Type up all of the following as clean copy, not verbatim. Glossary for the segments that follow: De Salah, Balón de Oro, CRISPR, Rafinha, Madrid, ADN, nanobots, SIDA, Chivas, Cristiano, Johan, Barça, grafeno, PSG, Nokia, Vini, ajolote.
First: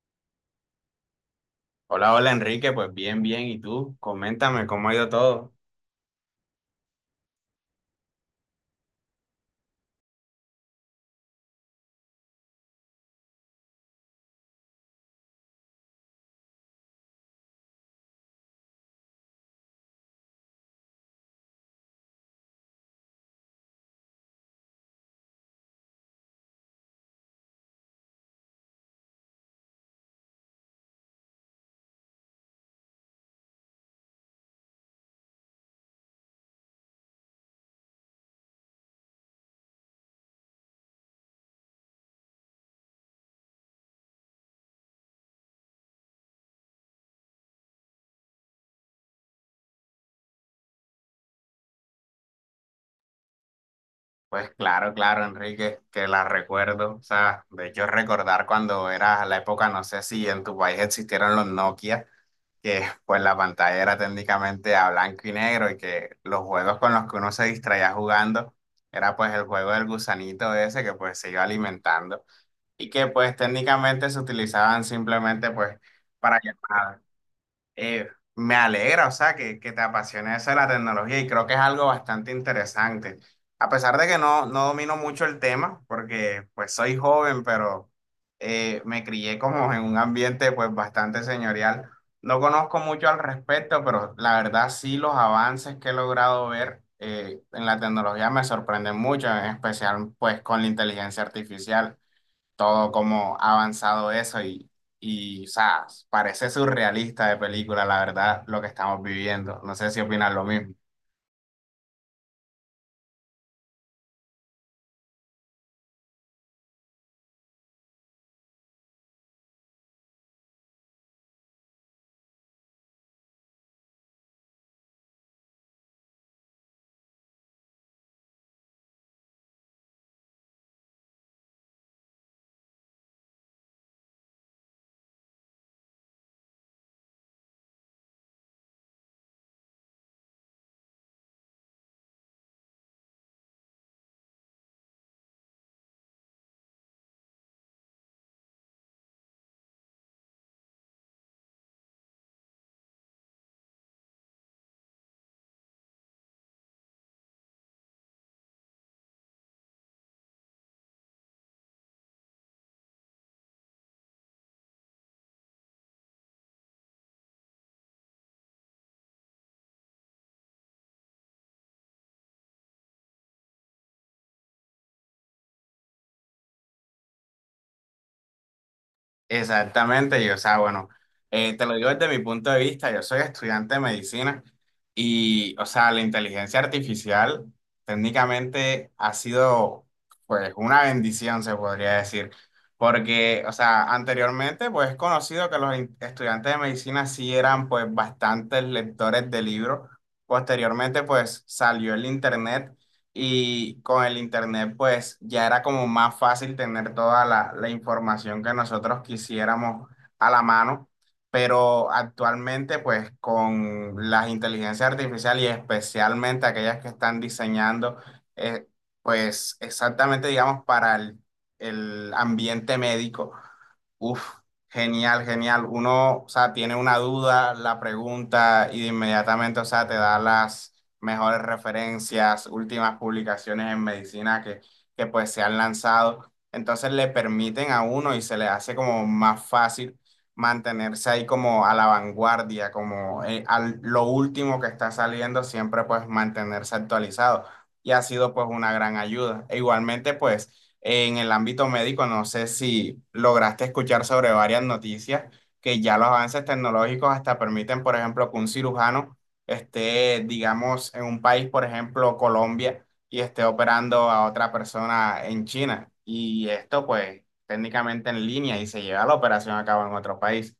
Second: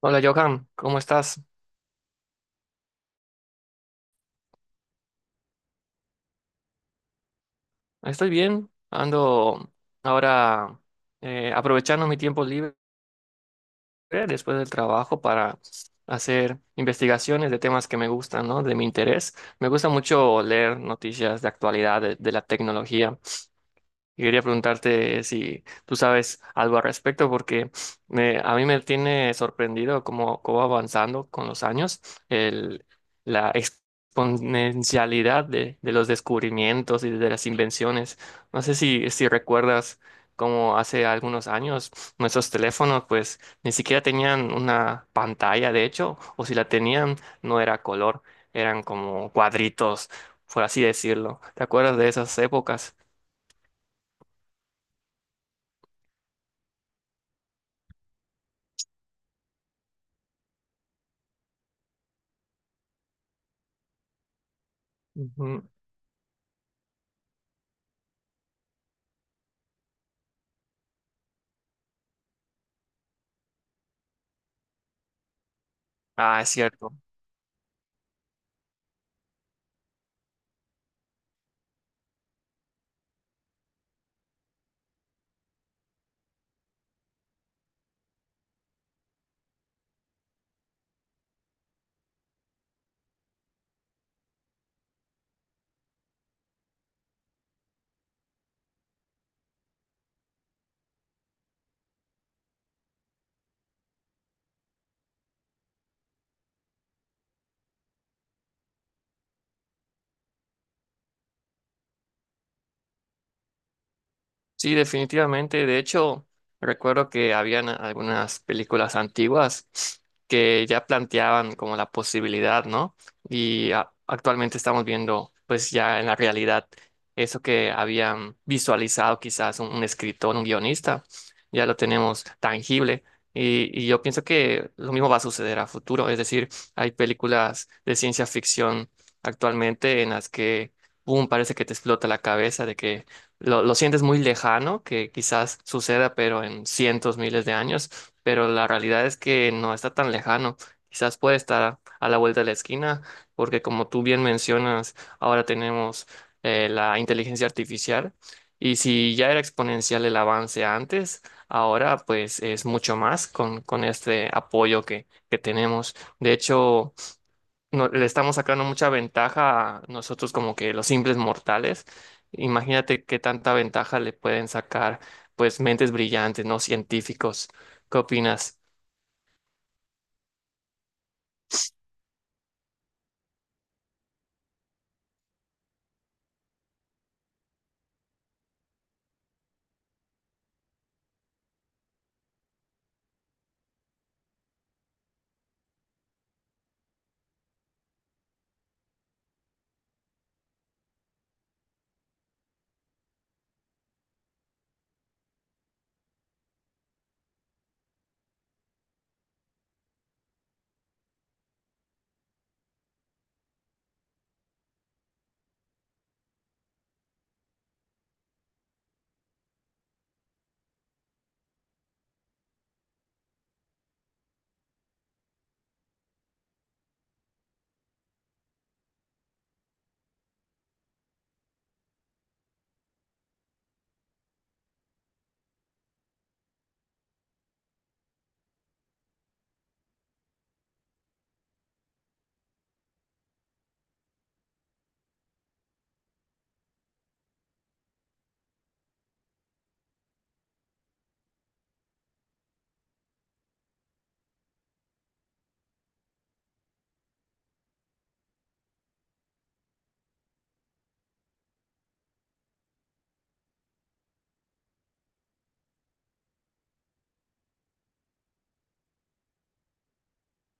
Hola, Johan, ¿cómo estás? Hola, hola Enrique, pues bien, bien. ¿Y tú? Coméntame cómo ha ido todo. Estoy bien, ando ahora aprovechando mi tiempo libre después del trabajo para hacer investigaciones de temas que me gustan, ¿no? De mi interés. Me gusta mucho leer noticias de actualidad, de la tecnología. Y quería preguntarte si tú sabes algo al respecto, porque a mí me tiene sorprendido cómo va avanzando con los años el, la exponencialidad de los descubrimientos y de las invenciones. No sé si recuerdas cómo hace algunos años nuestros teléfonos pues ni siquiera tenían una pantalla, de hecho, o si la tenían no era color, eran como cuadritos, por así decirlo. ¿Te acuerdas de esas épocas? Pues claro, claro, Enrique, que la recuerdo. O sea, de hecho recordar cuando era la época, no sé si en tu país existieron los Nokia, que pues la pantalla era técnicamente a blanco y Ujú. negro y que los juegos con los que uno se distraía jugando era pues el juego del gusanito ese que pues se iba alimentando y que pues técnicamente se utilizaban simplemente pues para Ah, es cierto. llamadas. Eh, Me alegra, o sea, que te apasione eso de la tecnología y creo que es algo bastante interesante. A pesar de que no, no domino mucho el tema, porque pues soy joven, pero me crié como en un ambiente pues bastante señorial. No conozco mucho al respecto, pero la verdad sí los avances que he logrado ver en la tecnología me sorprenden mucho, en especial pues con la inteligencia artificial todo cómo ha avanzado eso y, o sea, parece surrealista de película, la verdad, lo que estamos viviendo. No sé si opinas lo mismo. Sí, definitivamente. De hecho, recuerdo que habían algunas películas antiguas que ya planteaban como la posibilidad, ¿no? Y actualmente estamos viendo, pues ya en la realidad, eso que habían visualizado quizás un escritor, un guionista, ya lo tenemos tangible. Y yo pienso que lo mismo va a suceder a futuro. Es decir, hay películas de ciencia ficción actualmente en las que, boom, parece que te explota la cabeza de que lo sientes muy lejano, que quizás suceda, pero en cientos, miles de años, pero la realidad es que no está tan lejano. Quizás puede estar a la vuelta de la esquina, porque como tú bien mencionas, ahora tenemos la inteligencia artificial, y si ya era exponencial el avance antes, ahora pues es mucho más con este apoyo que tenemos. De hecho le estamos sacando mucha ventaja a nosotros como que los simples mortales. Imagínate qué tanta ventaja le pueden sacar pues mentes brillantes, no científicos. ¿Qué opinas? Exactamente, y o sea, bueno, te lo digo desde mi punto de vista, yo soy estudiante de medicina y, o sea, la inteligencia artificial técnicamente ha sido, pues, una bendición, se podría decir, porque, o sea, anteriormente, pues, es conocido que estudiantes de medicina sí eran, pues, bastantes lectores de libros. Posteriormente, pues, salió el Internet y con el internet pues ya era como más fácil tener toda la información que nosotros quisiéramos a la mano, pero actualmente pues con las inteligencias artificiales y especialmente aquellas que están diseñando eh, pues exactamente digamos para el ambiente médico, uf, genial, genial. Uno, o sea, tiene una duda, la pregunta y de inmediatamente, o sea, te da las mejores referencias, últimas publicaciones en medicina que pues se han lanzado. Entonces le permiten a uno y se le hace como más fácil mantenerse ahí como a la vanguardia, como lo último que está saliendo, siempre pues mantenerse actualizado. Y ha sido pues una gran ayuda. E igualmente pues… En el ámbito médico, no sé si lograste escuchar sobre varias noticias que ya los avances tecnológicos hasta permiten, por ejemplo, que un cirujano esté, digamos, en un país, por ejemplo, Colombia, y esté operando a otra persona en China. Y esto, pues, técnicamente en línea y se lleva la operación a cabo en otro país.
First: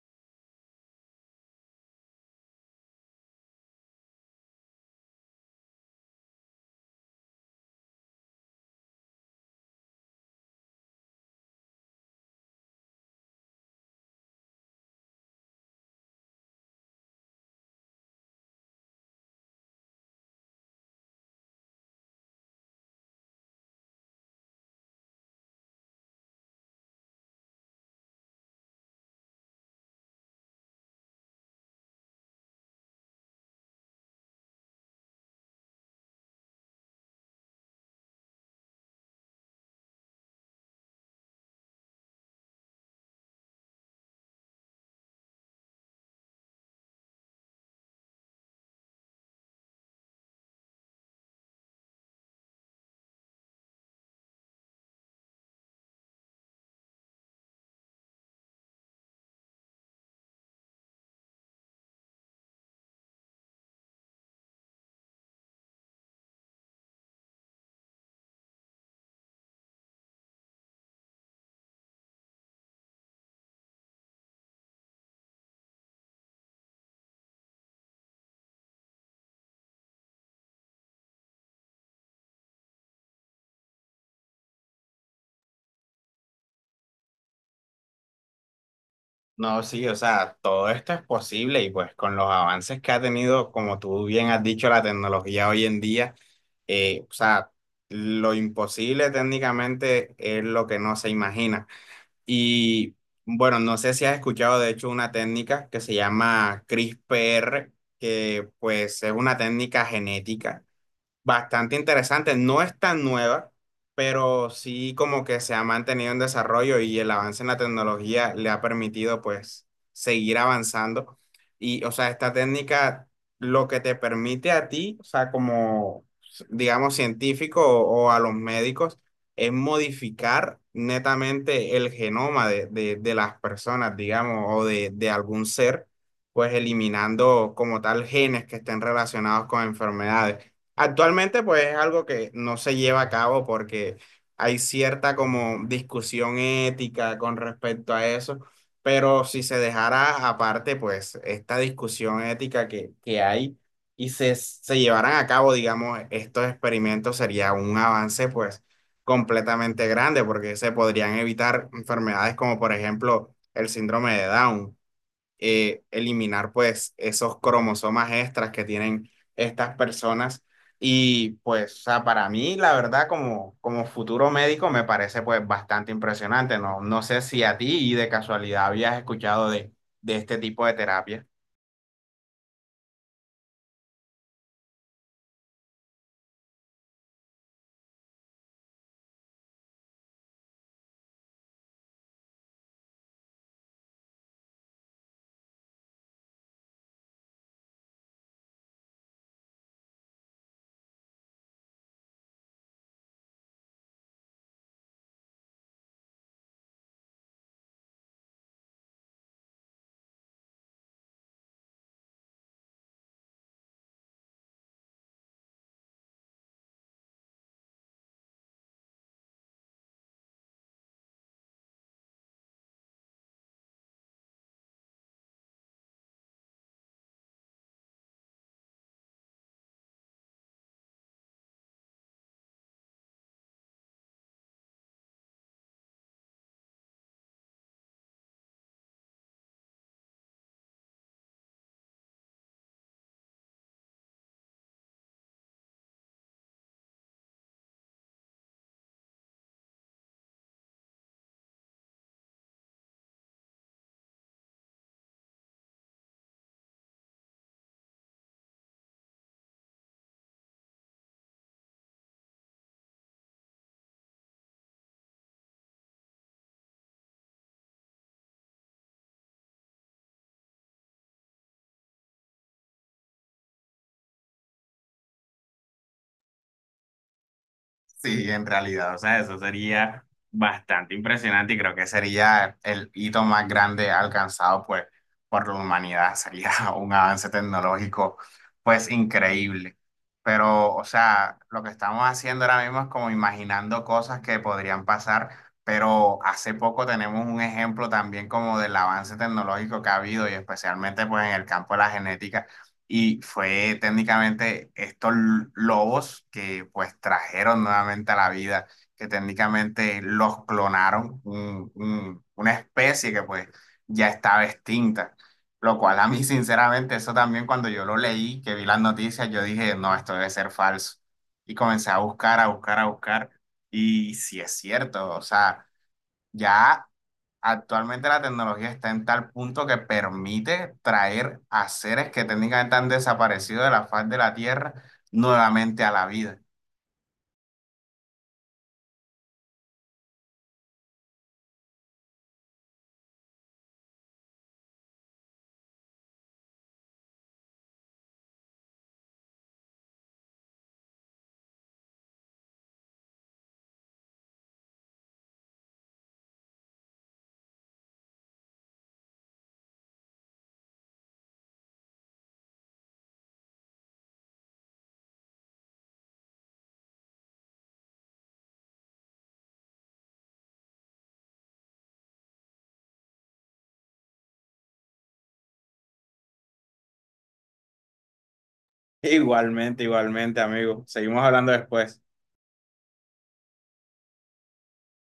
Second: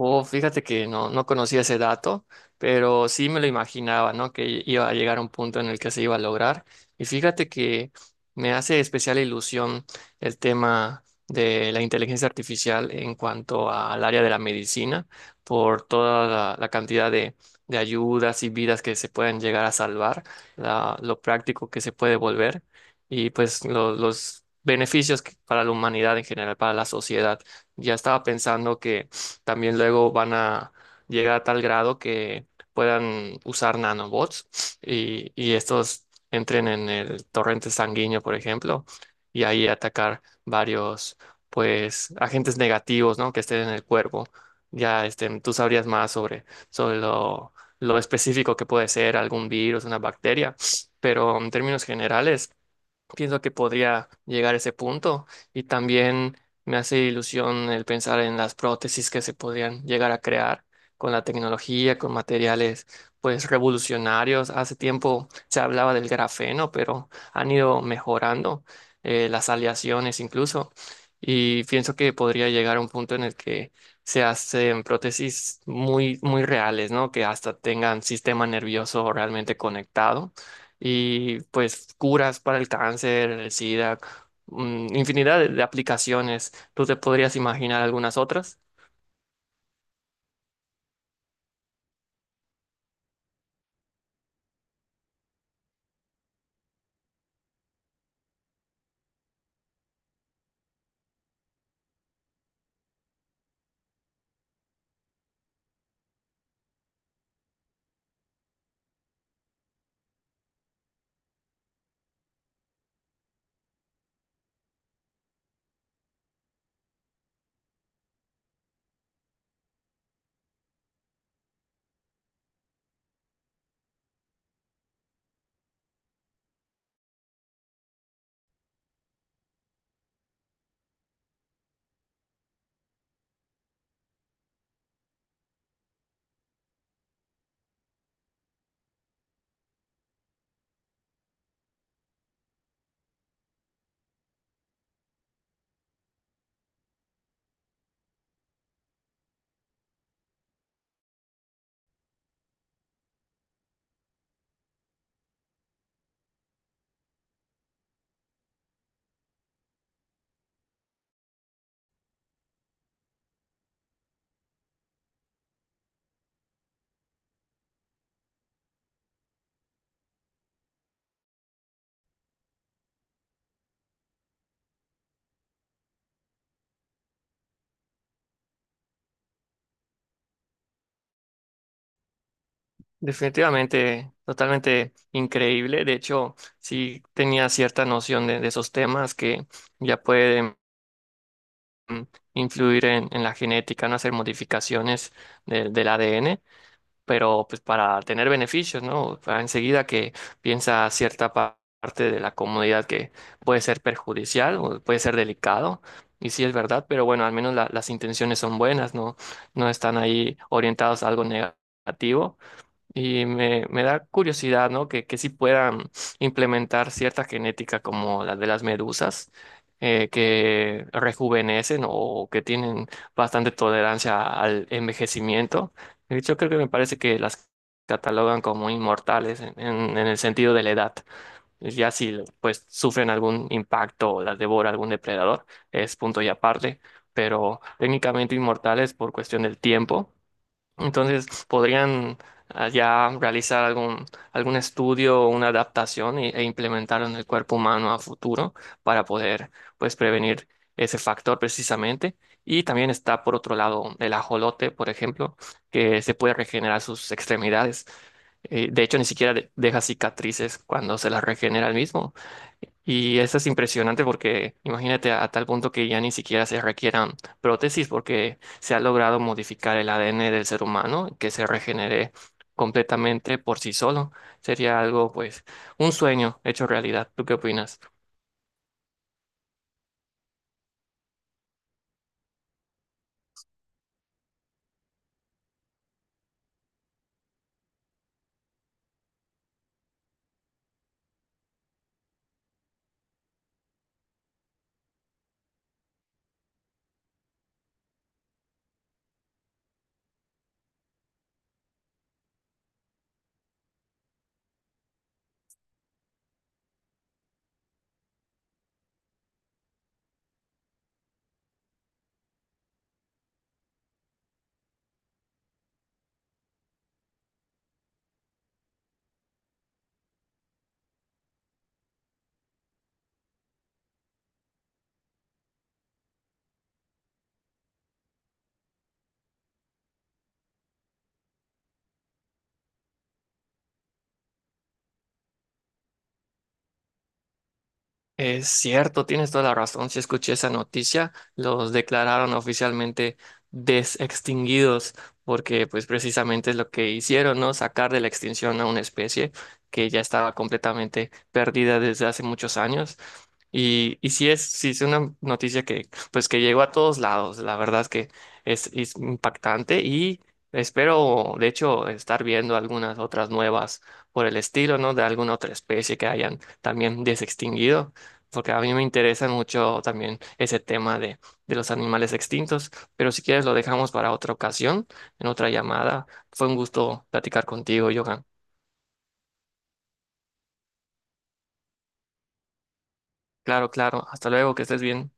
Oh, fíjate que no, no conocía ese dato, pero sí me lo imaginaba, ¿no? Que iba a llegar a un punto en el que se iba a lograr. Y fíjate que me hace especial ilusión el tema de la inteligencia artificial en cuanto al área de la medicina, por toda la cantidad de ayudas y vidas que se pueden llegar a salvar, lo práctico que se puede volver y pues los beneficios para la humanidad en general, para la sociedad. Ya estaba pensando que pues, también luego van a llegar a tal grado que puedan usar nanobots y estos entren en el torrente sanguíneo, por ejemplo, y ahí atacar varios, pues, agentes negativos, ¿no? Que estén en el cuerpo. Ya, este, tú sabrías más sobre lo específico que puede ser algún virus, una bacteria, pero en términos generales pienso que podría llegar a ese punto y también me hace ilusión el pensar en las prótesis que se podrían llegar a crear con la tecnología, con materiales pues revolucionarios. Hace tiempo se hablaba del grafeno, pero han ido mejorando las aleaciones incluso y pienso que podría llegar a un punto en el que se hacen prótesis muy muy reales, ¿no? Que hasta tengan sistema nervioso realmente conectado y pues curas para el cáncer, el SIDA, infinidad de aplicaciones. ¿Tú te podrías imaginar algunas otras? No, sí, o sea, todo esto es posible y pues con los avances que ha tenido, como tú bien has dicho, la tecnología hoy en día, o sea, lo imposible técnicamente es lo que no se imagina. Y bueno, no sé si has escuchado de hecho una técnica que se llama CRISPR, que pues es una técnica genética bastante interesante. No es tan nueva, pero sí como que se ha mantenido en desarrollo y el avance en la tecnología le ha permitido pues seguir avanzando. Y o sea, esta técnica lo que te permite a ti, o sea, como digamos científico o a los médicos, es modificar netamente el genoma de las personas, digamos, o de algún ser, pues eliminando como tal genes que estén relacionados con enfermedades. Actualmente, pues es algo que no se lleva a cabo porque hay cierta como discusión ética con respecto a eso, pero si se dejara aparte, pues esta discusión ética que hay y se llevaran a cabo, digamos, estos experimentos sería un avance pues completamente grande porque se podrían evitar enfermedades como por ejemplo el síndrome de Down eliminar pues esos cromosomas extras que tienen estas personas. Y pues, o sea, para mí, la verdad, como, como futuro médico, me parece pues bastante impresionante. No, no sé si a ti de casualidad habías escuchado de este tipo de terapia. Definitivamente, totalmente increíble. De hecho, sí tenía cierta noción de esos temas que ya pueden mm, influir en la genética, no hacer modificaciones del ADN. Pero pues para tener beneficios, ¿no? Para enseguida que piensa cierta parte de la comunidad que puede ser perjudicial o puede ser delicado, y sí es verdad, pero bueno, al menos las intenciones son buenas, ¿no? No están ahí orientados a algo negativo. Y me da curiosidad, ¿no? Que sí puedan implementar cierta genética como la de las medusas, que rejuvenecen o que tienen bastante tolerancia al envejecimiento. De hecho, creo que me parece que las catalogan como inmortales en el sentido de la edad. Ya si pues sufren algún impacto o las devora algún depredador, es punto y aparte, pero técnicamente inmortales por cuestión del tiempo. Entonces, podrían ya realizar algún estudio o una adaptación e implementarlo en el cuerpo humano a futuro para poder, pues, prevenir ese factor precisamente. Y también está, por otro lado, el ajolote, por ejemplo, que se puede regenerar sus extremidades. De hecho, ni siquiera deja cicatrices cuando se las regenera el mismo. Y eso es impresionante porque imagínate a, tal punto que ya ni siquiera se requieran prótesis porque se ha logrado modificar el ADN del ser humano, que se regenere completamente por sí solo. Sería algo, pues, un sueño hecho realidad. ¿Tú qué opinas? Sí, en realidad, o sea, eso sería bastante impresionante y creo que sería el hito más grande alcanzado pues por la humanidad, sería un avance tecnológico pues increíble. Pero, o sea, lo que estamos haciendo ahora mismo es como imaginando cosas que podrían pasar, pero hace poco tenemos un ejemplo también como del avance tecnológico que ha habido y especialmente pues en el campo de la genética y fue técnicamente estos lobos que pues trajeron nuevamente a la vida, que técnicamente los clonaron, una especie que pues ya estaba extinta. Lo cual a mí sinceramente eso también cuando yo lo leí, que vi las noticias, yo dije, no, esto debe ser falso. Y comencé a buscar, a buscar, a buscar. Y sí es cierto, o sea, ya actualmente la tecnología está en tal punto que permite traer a seres que técnicamente han desaparecido de la faz de la Tierra nuevamente a la vida. Es cierto, tienes toda la razón. Si escuché esa noticia, los declararon oficialmente desextinguidos, porque pues precisamente es lo que hicieron, ¿no? Sacar de la extinción a una especie que ya estaba completamente perdida desde hace muchos años. Y sí sí es una noticia que pues que llegó a todos lados. La verdad es que es impactante y espero, de hecho, estar viendo algunas otras nuevas por el estilo, ¿no? De alguna otra especie que hayan también desextinguido porque a mí me interesa mucho también ese tema de los animales extintos, pero si quieres lo dejamos para otra ocasión, en otra llamada. Fue un gusto platicar contigo, Johan. Igualmente, igualmente, amigo. Seguimos hablando después. Claro, claro. Hasta luego, que estés bien.